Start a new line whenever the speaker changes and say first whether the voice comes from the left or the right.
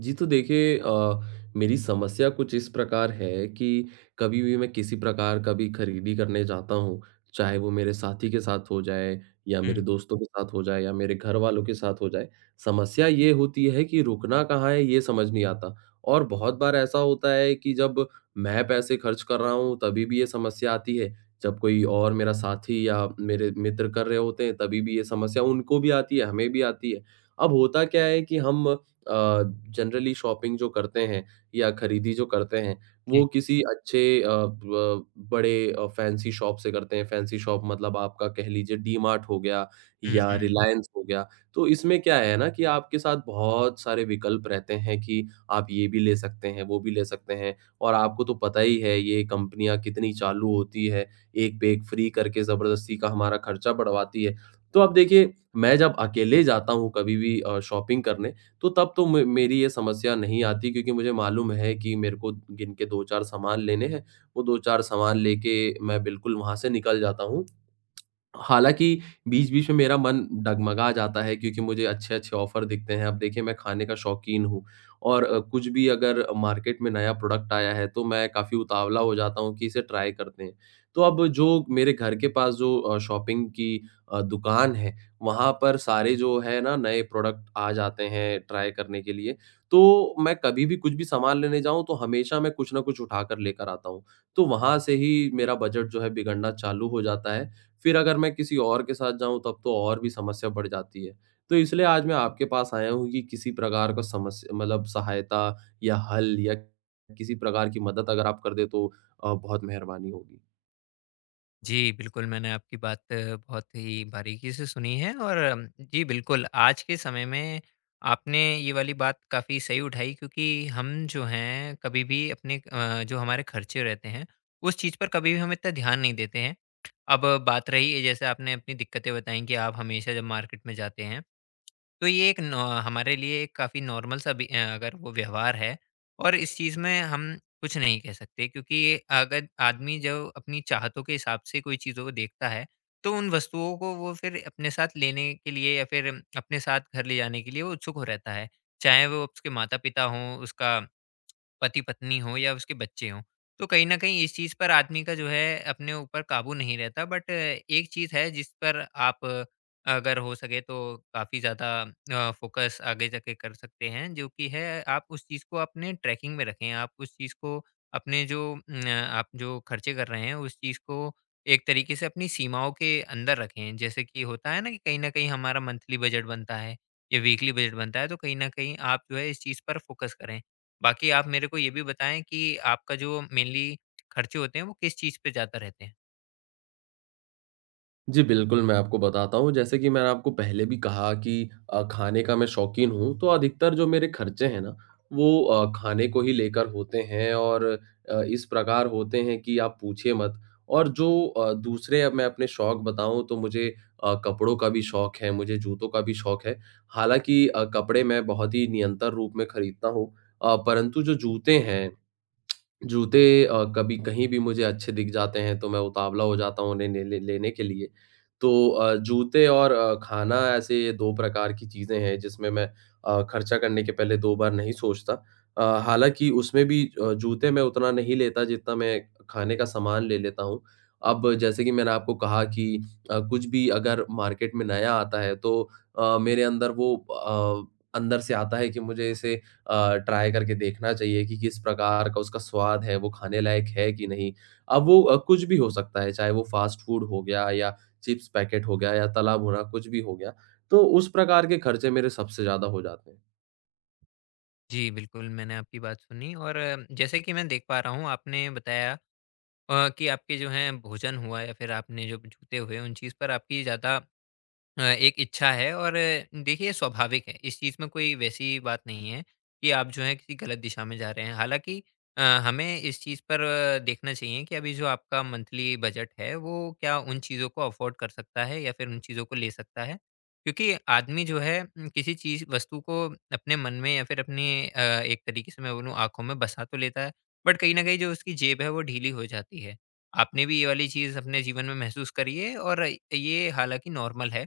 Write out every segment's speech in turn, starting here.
right: जी, तो देखिए मेरी समस्या कुछ इस प्रकार है कि कभी भी मैं किसी प्रकार का भी खरीदी करने जाता हूँ, चाहे वो मेरे साथी के साथ हो जाए या
left: हुँ।
right: मेरे दोस्तों के साथ हो जाए या मेरे घरवालों के साथ हो जाए, समस्या ये होती है कि रुकना कहाँ है ये समझ नहीं आता। और बहुत बार ऐसा होता है कि जब मैं पैसे खर्च कर रहा हूँ तभी भी ये समस्या आती है, जब कोई और मेरा साथी या मेरे मित्र कर रहे होते हैं तभी भी ये समस्या उनको भी आती है, हमें भी आती है। अब होता क्या है कि हम अ, जनरली शॉपिंग जो करते हैं या खरीदी जो करते हैं, वो
left: जी।
right: किसी अच्छे अ, ब बड़े फैंसी शॉप से करते हैं। फैंसी शॉप मतलब आपका कह लीजिए डीमार्ट हो गया
left: हुँ,
right: या
left: हुँ।
right: रिलायंस हो गया। तो इसमें क्या है ना कि आपके साथ बहुत सारे विकल्प रहते हैं कि आप ये भी ले सकते हैं, वो भी ले सकते हैं और आपको तो पता ही है ये कंपनियाँ कितनी चालू होती है, एक पे एक फ्री करके ज़बरदस्ती का हमारा खर्चा बढ़वाती है। तो आप देखिए, मैं जब अकेले जाता हूँ कभी भी शॉपिंग करने तो तब तो मे मेरी ये समस्या नहीं आती क्योंकि मुझे मालूम है कि मेरे को गिन के 2-4 सामान लेने हैं, वो 2-4 सामान लेके मैं बिल्कुल वहाँ से निकल जाता हूँ। हालाँकि, बीच-बीच में मेरा मन डगमगा जाता है क्योंकि मुझे अच्छे-अच्छे ऑफ़र दिखते हैं। अब देखिए मैं खाने का शौकीन हूँ और कुछ भी अगर मार्केट में नया प्रोडक्ट आया है तो मैं काफ़ी उतावला हो जाता हूँ कि इसे ट्राई करते हैं। तो अब जो मेरे घर के पास जो शॉपिंग की दुकान है, वहाँ पर सारे जो है ना नए प्रोडक्ट आ जाते हैं ट्राई करने के लिए। तो मैं कभी भी कुछ भी सामान लेने जाऊँ तो हमेशा मैं कुछ न कुछ उठाकर लेकर आता हूँ। तो वहाँ से ही मेरा बजट जो है बिगड़ना चालू हो जाता है। फिर अगर मैं किसी और के साथ जाऊँ तब तो और भी समस्या बढ़ जाती है। तो इसलिए आज मैं आपके पास आया हूँ कि किसी प्रकार का समस्या मतलब सहायता या हल या किसी प्रकार की मदद अगर आप कर दें तो बहुत मेहरबानी होगी।
left: जी, बिल्कुल मैंने आपकी बात बहुत ही बारीकी से सुनी है। और जी बिल्कुल, आज के समय में आपने ये वाली बात काफ़ी सही उठाई क्योंकि हम जो हैं कभी भी अपने जो हमारे खर्चे रहते हैं, उस चीज़ पर कभी भी हम इतना ध्यान नहीं देते हैं। अब बात रही, जैसे आपने अपनी दिक्कतें बताई कि आप हमेशा जब मार्केट में जाते हैं, तो ये एक नॉ हमारे लिए एक काफ़ी नॉर्मल सा अगर वो व्यवहार है, और इस चीज़ में हम कुछ नहीं कह सकते, क्योंकि ये अगर आदमी जो अपनी चाहतों के हिसाब से कोई चीज़ों को देखता है, तो उन वस्तुओं को वो फिर अपने साथ लेने के लिए, या फिर अपने साथ घर ले जाने के लिए वो उत्सुक हो रहता है। चाहे वो उसके माता-पिता हों, उसका पति-पत्नी हो, या उसके बच्चे हों। तो कहीं न कहीं इस चीज़ पर आदमी का जो है अपने ऊपर काबू नहीं रहता, बट एक चीज़ है जिस पर आप अगर हो सके तो काफ़ी ज़्यादा फ़ोकस आगे जाके कर सकते हैं, जो कि है आप उस चीज़ को अपने ट्रैकिंग में रखें। आप उस चीज़ को अपने जो न आप जो खर्चे कर रहे हैं उस चीज़ को एक तरीके से अपनी सीमाओं के अंदर रखें। जैसे कि होता है ना कि कहीं न कहीं हमारा मंथली बजट बनता है, या वीकली बजट बनता है, तो कहीं न कहीं आप जो है इस चीज़ पर फ़ोकस करें। बाकी आप मेरे को ये भी बताएँ कि आपका जो मेनली खर्चे होते हैं, वो किस चीज़ पे ज़्यादा रहते हैं?
right: जी, बिल्कुल, मैं आपको बताता हूँ। जैसे कि मैंने आपको पहले भी कहा कि खाने का मैं शौकीन हूँ, तो अधिकतर जो मेरे खर्चे हैं ना, वो खाने को ही लेकर होते हैं और इस प्रकार होते हैं कि आप पूछिए मत। और जो दूसरे अब मैं अपने शौक बताऊँ, तो मुझे कपड़ों का भी शौक है, मुझे जूतों का भी शौक है। हालाँकि कपड़े मैं बहुत ही निरंतर रूप में खरीदता हूँ, परंतु जो जूते हैं, जूते कभी कहीं भी मुझे अच्छे दिख जाते हैं तो मैं उतावला हो जाता हूँ उन्हें ने ले लेने के लिए। तो जूते और खाना ऐसे 2 प्रकार की चीज़ें हैं जिसमें मैं खर्चा करने के पहले 2 बार नहीं सोचता। हालाँकि उसमें भी जूते मैं उतना नहीं लेता जितना मैं खाने का सामान ले लेता हूँ। अब जैसे कि मैंने आपको कहा कि कुछ भी अगर मार्केट में नया आता है तो मेरे अंदर अंदर से आता है कि मुझे इसे ट्राई करके देखना चाहिए कि किस प्रकार का उसका स्वाद है, वो खाने लायक है कि नहीं। अब वो कुछ भी हो सकता है, चाहे वो फ़ास्ट फ़ूड हो गया या चिप्स पैकेट हो गया या तला भुना कुछ भी हो गया, तो उस प्रकार के खर्चे मेरे सबसे ज़्यादा हो जाते हैं।
left: जी, बिल्कुल, मैंने आपकी बात सुनी। और जैसे कि मैं देख पा रहा हूँ, आपने बताया कि आपके जो हैं भोजन हुआ, या फिर आपने जो जूते हुए, उन चीज़ पर आपकी ज़्यादा एक इच्छा है। और देखिए, स्वाभाविक है। इस चीज़ में कोई वैसी बात नहीं है कि आप जो है किसी गलत दिशा में जा रहे हैं। हालाँकि हमें इस चीज़ पर देखना चाहिए कि अभी जो आपका मंथली बजट है, वो क्या उन चीज़ों को अफ़ोर्ड कर सकता है, या फिर उन चीज़ों को ले सकता है? क्योंकि आदमी जो है किसी चीज़ वस्तु को अपने मन में, या फिर अपने एक तरीके से मैं बोलूँ आँखों में बसा तो लेता है, बट कहीं न कहीं जो उसकी जेब है वो ढीली हो जाती है। आपने भी ये वाली चीज़ अपने जीवन में महसूस करी है, और ये हालाँकि नॉर्मल है।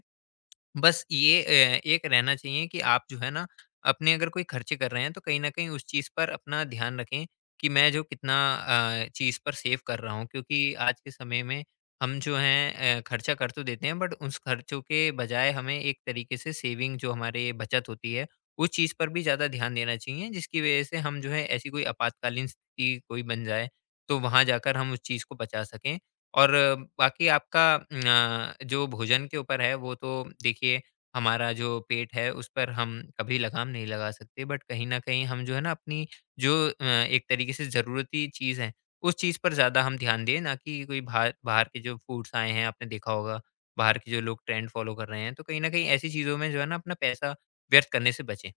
left: बस ये एक रहना चाहिए कि आप जो है ना, अपने अगर कोई खर्चे कर रहे हैं, तो कहीं न कहीं उस चीज़ पर अपना ध्यान रखें कि मैं जो कितना चीज़ पर सेव कर रहा हूँ। क्योंकि आज के समय में हम जो हैं खर्चा कर तो देते हैं, बट उस खर्चों के बजाय हमें एक तरीके से सेविंग जो हमारे बचत होती है, उस चीज़ पर भी ज़्यादा ध्यान देना चाहिए, जिसकी वजह से हम जो है, ऐसी कोई आपातकालीन स्थिति कोई बन जाए, तो वहाँ जाकर हम उस चीज़ को बचा सकें। और बाकी आपका जो भोजन के ऊपर है, वो तो देखिए हमारा जो पेट है उस पर हम कभी लगाम नहीं लगा सकते, बट कहीं न कहीं हम जो है ना, अपनी जो एक तरीके से ज़रूरती चीज़ है, उस चीज़ पर ज़्यादा हम ध्यान दें, ना कि कोई बाहर बाहर के जो फूड्स आए हैं आपने देखा होगा, बाहर के जो लोग ट्रेंड फ़ॉलो कर रहे हैं, तो कहीं न कहीं ऐसी चीज़ों में जो है ना, अपना पैसा व्यर्थ करने से बचें।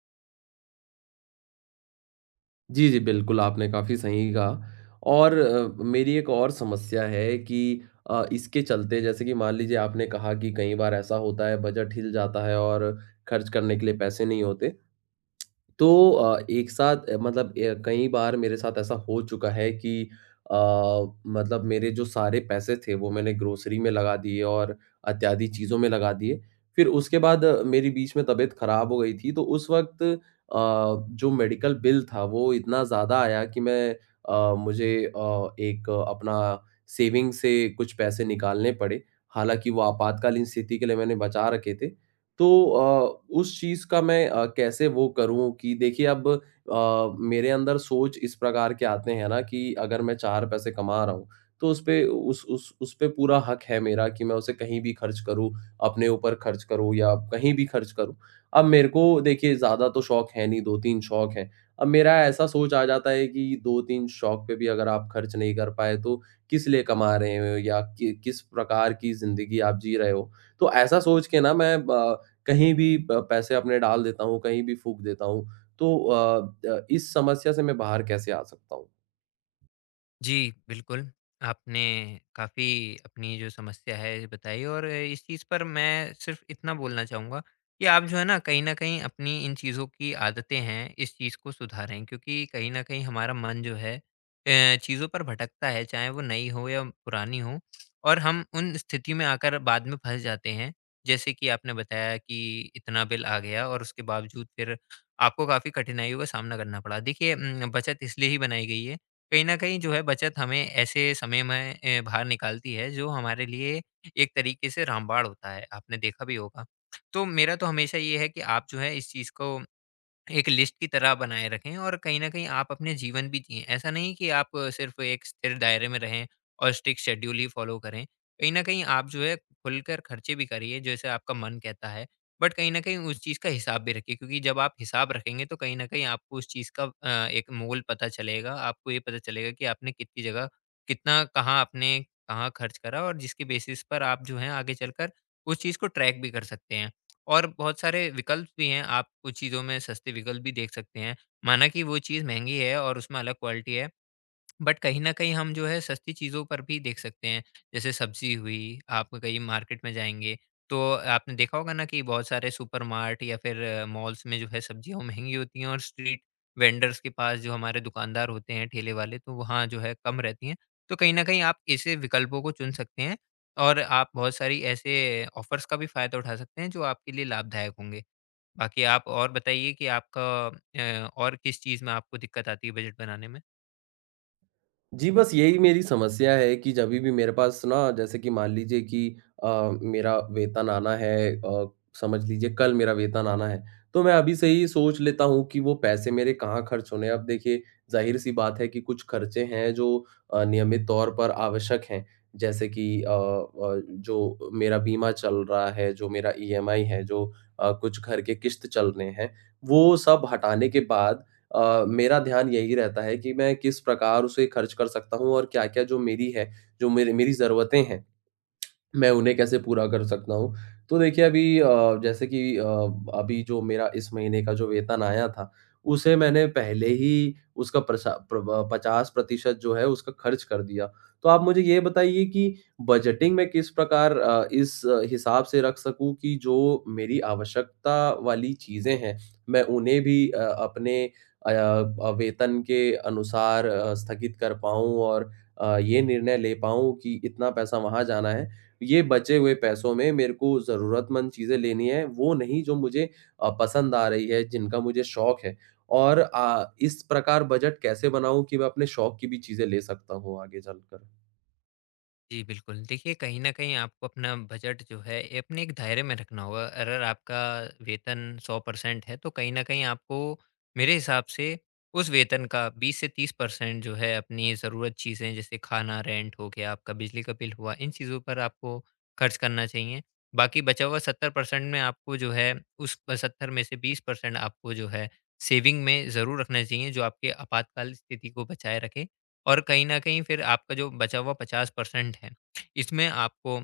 right: जी, जी, बिल्कुल, आपने काफ़ी सही कहा और मेरी एक और समस्या है कि इसके चलते जैसे कि मान लीजिए आपने कहा कि कई बार ऐसा होता है बजट हिल जाता है और खर्च करने के लिए पैसे नहीं होते। तो एक साथ मतलब कई बार मेरे साथ ऐसा हो चुका है कि अ, मतलब मेरे जो सारे पैसे थे वो मैंने ग्रोसरी में लगा दिए और इत्यादि चीज़ों में लगा दिए। फिर उसके बाद मेरी बीच में तबीयत खराब हो गई थी तो उस वक़्त जो मेडिकल बिल था वो इतना ज़्यादा आया कि मुझे एक अपना सेविंग से कुछ पैसे निकालने पड़े। हालाँकि वो आपातकालीन स्थिति के लिए मैंने बचा रखे थे। तो उस चीज़ का मैं कैसे वो करूँ कि देखिए अब मेरे अंदर सोच इस प्रकार के आते हैं ना कि अगर मैं 4 पैसे कमा रहा हूँ, तो उस पे उस पे पूरा हक है मेरा कि मैं उसे कहीं भी खर्च करूँ, अपने ऊपर खर्च करूँ या कहीं भी खर्च करूँ। अब मेरे को देखिए ज़्यादा तो शौक है नहीं, 2-3 शौक हैं। अब मेरा ऐसा सोच आ जाता है कि 2-3 शौक पे भी अगर आप खर्च नहीं कर पाए तो किस लिए कमा रहे हो या कि किस प्रकार की ज़िंदगी आप जी रहे हो? तो ऐसा सोच के ना मैं ब कहीं भी पैसे अपने डाल देता हूँ, कहीं भी फूँक देता हूँ। तो अ, द इस समस्या से मैं बाहर कैसे आ सकता हूँ?
left: जी, बिल्कुल। आपने काफ़ी अपनी जो समस्या है ये बताई, और इस चीज़ पर मैं सिर्फ़ इतना बोलना चाहूँगा कि आप जो है ना, कहीं न कहीं अपनी इन चीज़ों की आदतें हैं, इस चीज़ को सुधारें, क्योंकि कहीं न कहीं हमारा मन जो है चीज़ों पर भटकता है, चाहे वो नई हो या पुरानी हो, और हम उन स्थिति में आकर बाद में फँस जाते हैं। जैसे कि आपने बताया कि इतना बिल आ गया, और उसके बावजूद फिर आपको काफ़ी कठिनाइयों का सामना करना पड़ा। देखिए, बचत इसलिए ही बनाई गई है, कहीं न कहीं जो है बचत हमें ऐसे समय में बाहर निकालती है, जो हमारे लिए एक तरीके से रामबाण होता है, आपने देखा भी होगा। तो मेरा तो हमेशा ये है कि आप जो है इस चीज़ को एक लिस्ट की तरह बनाए रखें, और कहीं न कहीं आप अपने जीवन भी जिएँ। ऐसा नहीं कि आप सिर्फ़ एक स्थिर दायरे में रहें, और स्ट्रिक्ट शेड्यूल ही फ़ॉलो करें। कहीं न कहीं आप जो है खुलकर खर्चे भी करिए, जैसे आपका मन कहता है। बट कहीं न कहीं उस चीज़ का हिसाब भी रखिए, क्योंकि जब आप हिसाब रखेंगे, तो कहीं न कहीं आपको उस चीज़ का एक मोल पता चलेगा। आपको ये पता चलेगा कि आपने कितनी जगह, कितना कहाँ आपने, कहाँ खर्च करा, और जिसके बेसिस पर आप जो हैं आगे चलकर उस चीज़ को ट्रैक भी कर सकते हैं। और बहुत सारे विकल्प भी हैं, आप कुछ चीज़ों में सस्ते विकल्प भी देख सकते हैं। माना कि वो चीज़ महँगी है, और उसमें अलग क्वालिटी है। बट कहीं न कहीं हम जो है सस्ती चीज़ों पर भी देख सकते हैं। जैसे सब्ज़ी हुई, आप कहीं मार्केट में जाएँगे, तो आपने देखा होगा ना कि बहुत सारे सुपरमार्ट, या फिर मॉल्स में जो है सब्ज़ियाँ वो महँगी होती हैं, और स्ट्रीट वेंडर्स के पास जो हमारे दुकानदार होते हैं, ठेले वाले, तो वहाँ जो है कम रहती हैं। तो कहीं न कहीं आप ऐसे विकल्पों को चुन सकते हैं, और आप बहुत सारी ऐसे ऑफ़र्स का भी फ़ायदा उठा सकते हैं, जो आपके लिए लाभदायक होंगे। बाकी आप और बताइए कि आपका और किस चीज़ में आपको दिक्कत आती है बजट बनाने में?
right: जी, बस यही मेरी समस्या है कि जभी भी मेरे पास ना जैसे कि मान लीजिए कि मेरा वेतन आना है, समझ लीजिए कल मेरा वेतन आना है, तो मैं अभी से ही सोच लेता हूँ कि वो पैसे मेरे कहाँ खर्च होने हैं। अब देखिए ज़ाहिर-सी बात है कि कुछ खर्चे हैं जो नियमित तौर पर आवश्यक हैं, जैसे कि जो मेरा बीमा चल रहा है, जो मेरा ईएमआई है, जो कुछ घर के किश्त चल रहे हैं, वो सब हटाने के बाद मेरा ध्यान यही रहता है कि मैं किस प्रकार उसे खर्च कर सकता हूँ और क्या-क्या जो मेरी है, जो मेरी मेरी ज़रूरतें हैं मैं उन्हें कैसे पूरा कर सकता हूँ। तो देखिए जैसे कि अभी जो मेरा इस महीने का जो वेतन आया था, उसे मैंने पहले ही उसका प्रसा प्र ब 50% जो है उसका खर्च कर दिया। तो आप मुझे ये बताइए कि बजटिंग मैं किस प्रकार इस हिसाब से रख सकूँ कि जो मेरी आवश्यकता वाली चीज़ें हैं, मैं उन्हें भी अपने वेतन के अनुसार स्थगित कर पाऊँ और ये निर्णय ले पाऊँ कि इतना पैसा वहाँ जाना है। ये बचे हुए पैसों में मेरे को ज़रूरतमंद चीज़ें लेनी है, वो नहीं जो मुझे पसंद आ रही है, जिनका मुझे शौक है और इस प्रकार बजट कैसे बनाऊँ कि मैं अपने शौक की भी चीज़ें ले सकता हूँ आगे चलकर।
left: जी, बिल्कुल। देखिए, कहीं न कहीं आपको अपना बजट जो है, ये अपने एक दायरे में रखना होगा। अगर आपका वेतन 100% है, तो कहीं न कहीं आपको मेरे हिसाब से उस वेतन का 20 से 30% जो है, अपनी ज़रूरत चीज़ें जैसे खाना, रेंट हो गया, आपका बिजली का बिल हुआ, इन चीज़ों पर आपको खर्च करना चाहिए। बाकी बचा हुआ 70% में आपको जो है, उस 70 में से 20% आपको जो है, सेविंग में ज़रूर रखना चाहिए, जो आपके आपातकाल स्थिति को बचाए रखे। और कहीं न कहीं फिर आपका जो बचा हुआ 50% है, इसमें आपको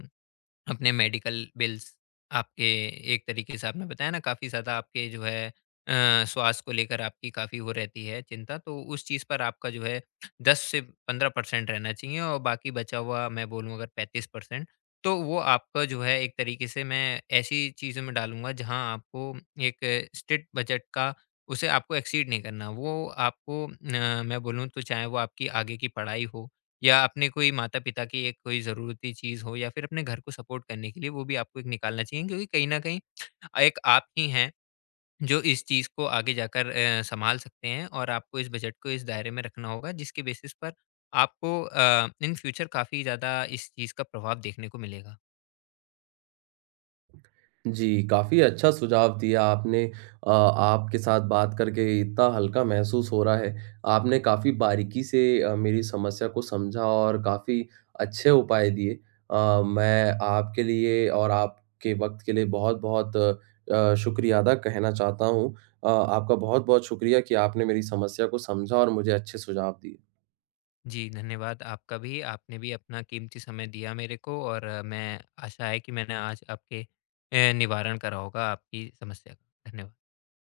left: अपने मेडिकल बिल्स, आपके एक तरीके से आपने बताया ना, काफ़ी ज़्यादा आपके जो है स्वास्थ्य को लेकर आपकी काफ़ी वो रहती है चिंता, तो उस चीज़ पर आपका जो है 10 से 15% रहना चाहिए, और बाकी बचा हुआ मैं बोलूँ अगर 35%, तो वो आपका जो है एक तरीके से मैं ऐसी चीज़ों में डालूँगा, जहाँ आपको एक स्ट्रिक्ट बजट का, उसे आपको एक्सीड नहीं करना। वो आपको मैं बोलूँ तो, चाहे वो आपकी आगे की पढ़ाई हो, या अपने कोई माता-पिता की एक कोई ज़रूरती चीज़ हो, या फिर अपने घर को सपोर्ट करने के लिए, वो भी आपको एक निकालना चाहिए, क्योंकि कहीं न कहीं एक आप ही हैं जो इस चीज़ को आगे जाकर सँभाल सकते हैं। और आपको इस बजट को इस दायरे में रखना होगा, जिसके बेसिस पर आपको इन फ्यूचर काफ़ी ज़्यादा इस चीज़ का प्रभाव देखने को मिलेगा।
right: जी, काफ़ी अच्छा सुझाव दिया आपने। आपके साथ बात करके इतना हल्का महसूस हो रहा है। आपने काफ़ी बारीकी से मेरी समस्या को समझा और काफ़ी अच्छे उपाय दिए। मैं आपके लिए और आपके वक़्त के लिए बहुत-बहुत शुक्रिया अदा कहना चाहता हूँ। आपका बहुत-बहुत शुक्रिया कि आपने मेरी समस्या को समझा और मुझे अच्छे सुझाव दिए।
left: जी, धन्यवाद आपका भी, आपने भी अपना कीमती समय दिया मेरे को। और मैं आशा है कि मैंने आज आपके निवारण करा होगा आपकी समस्या का। धन्यवाद।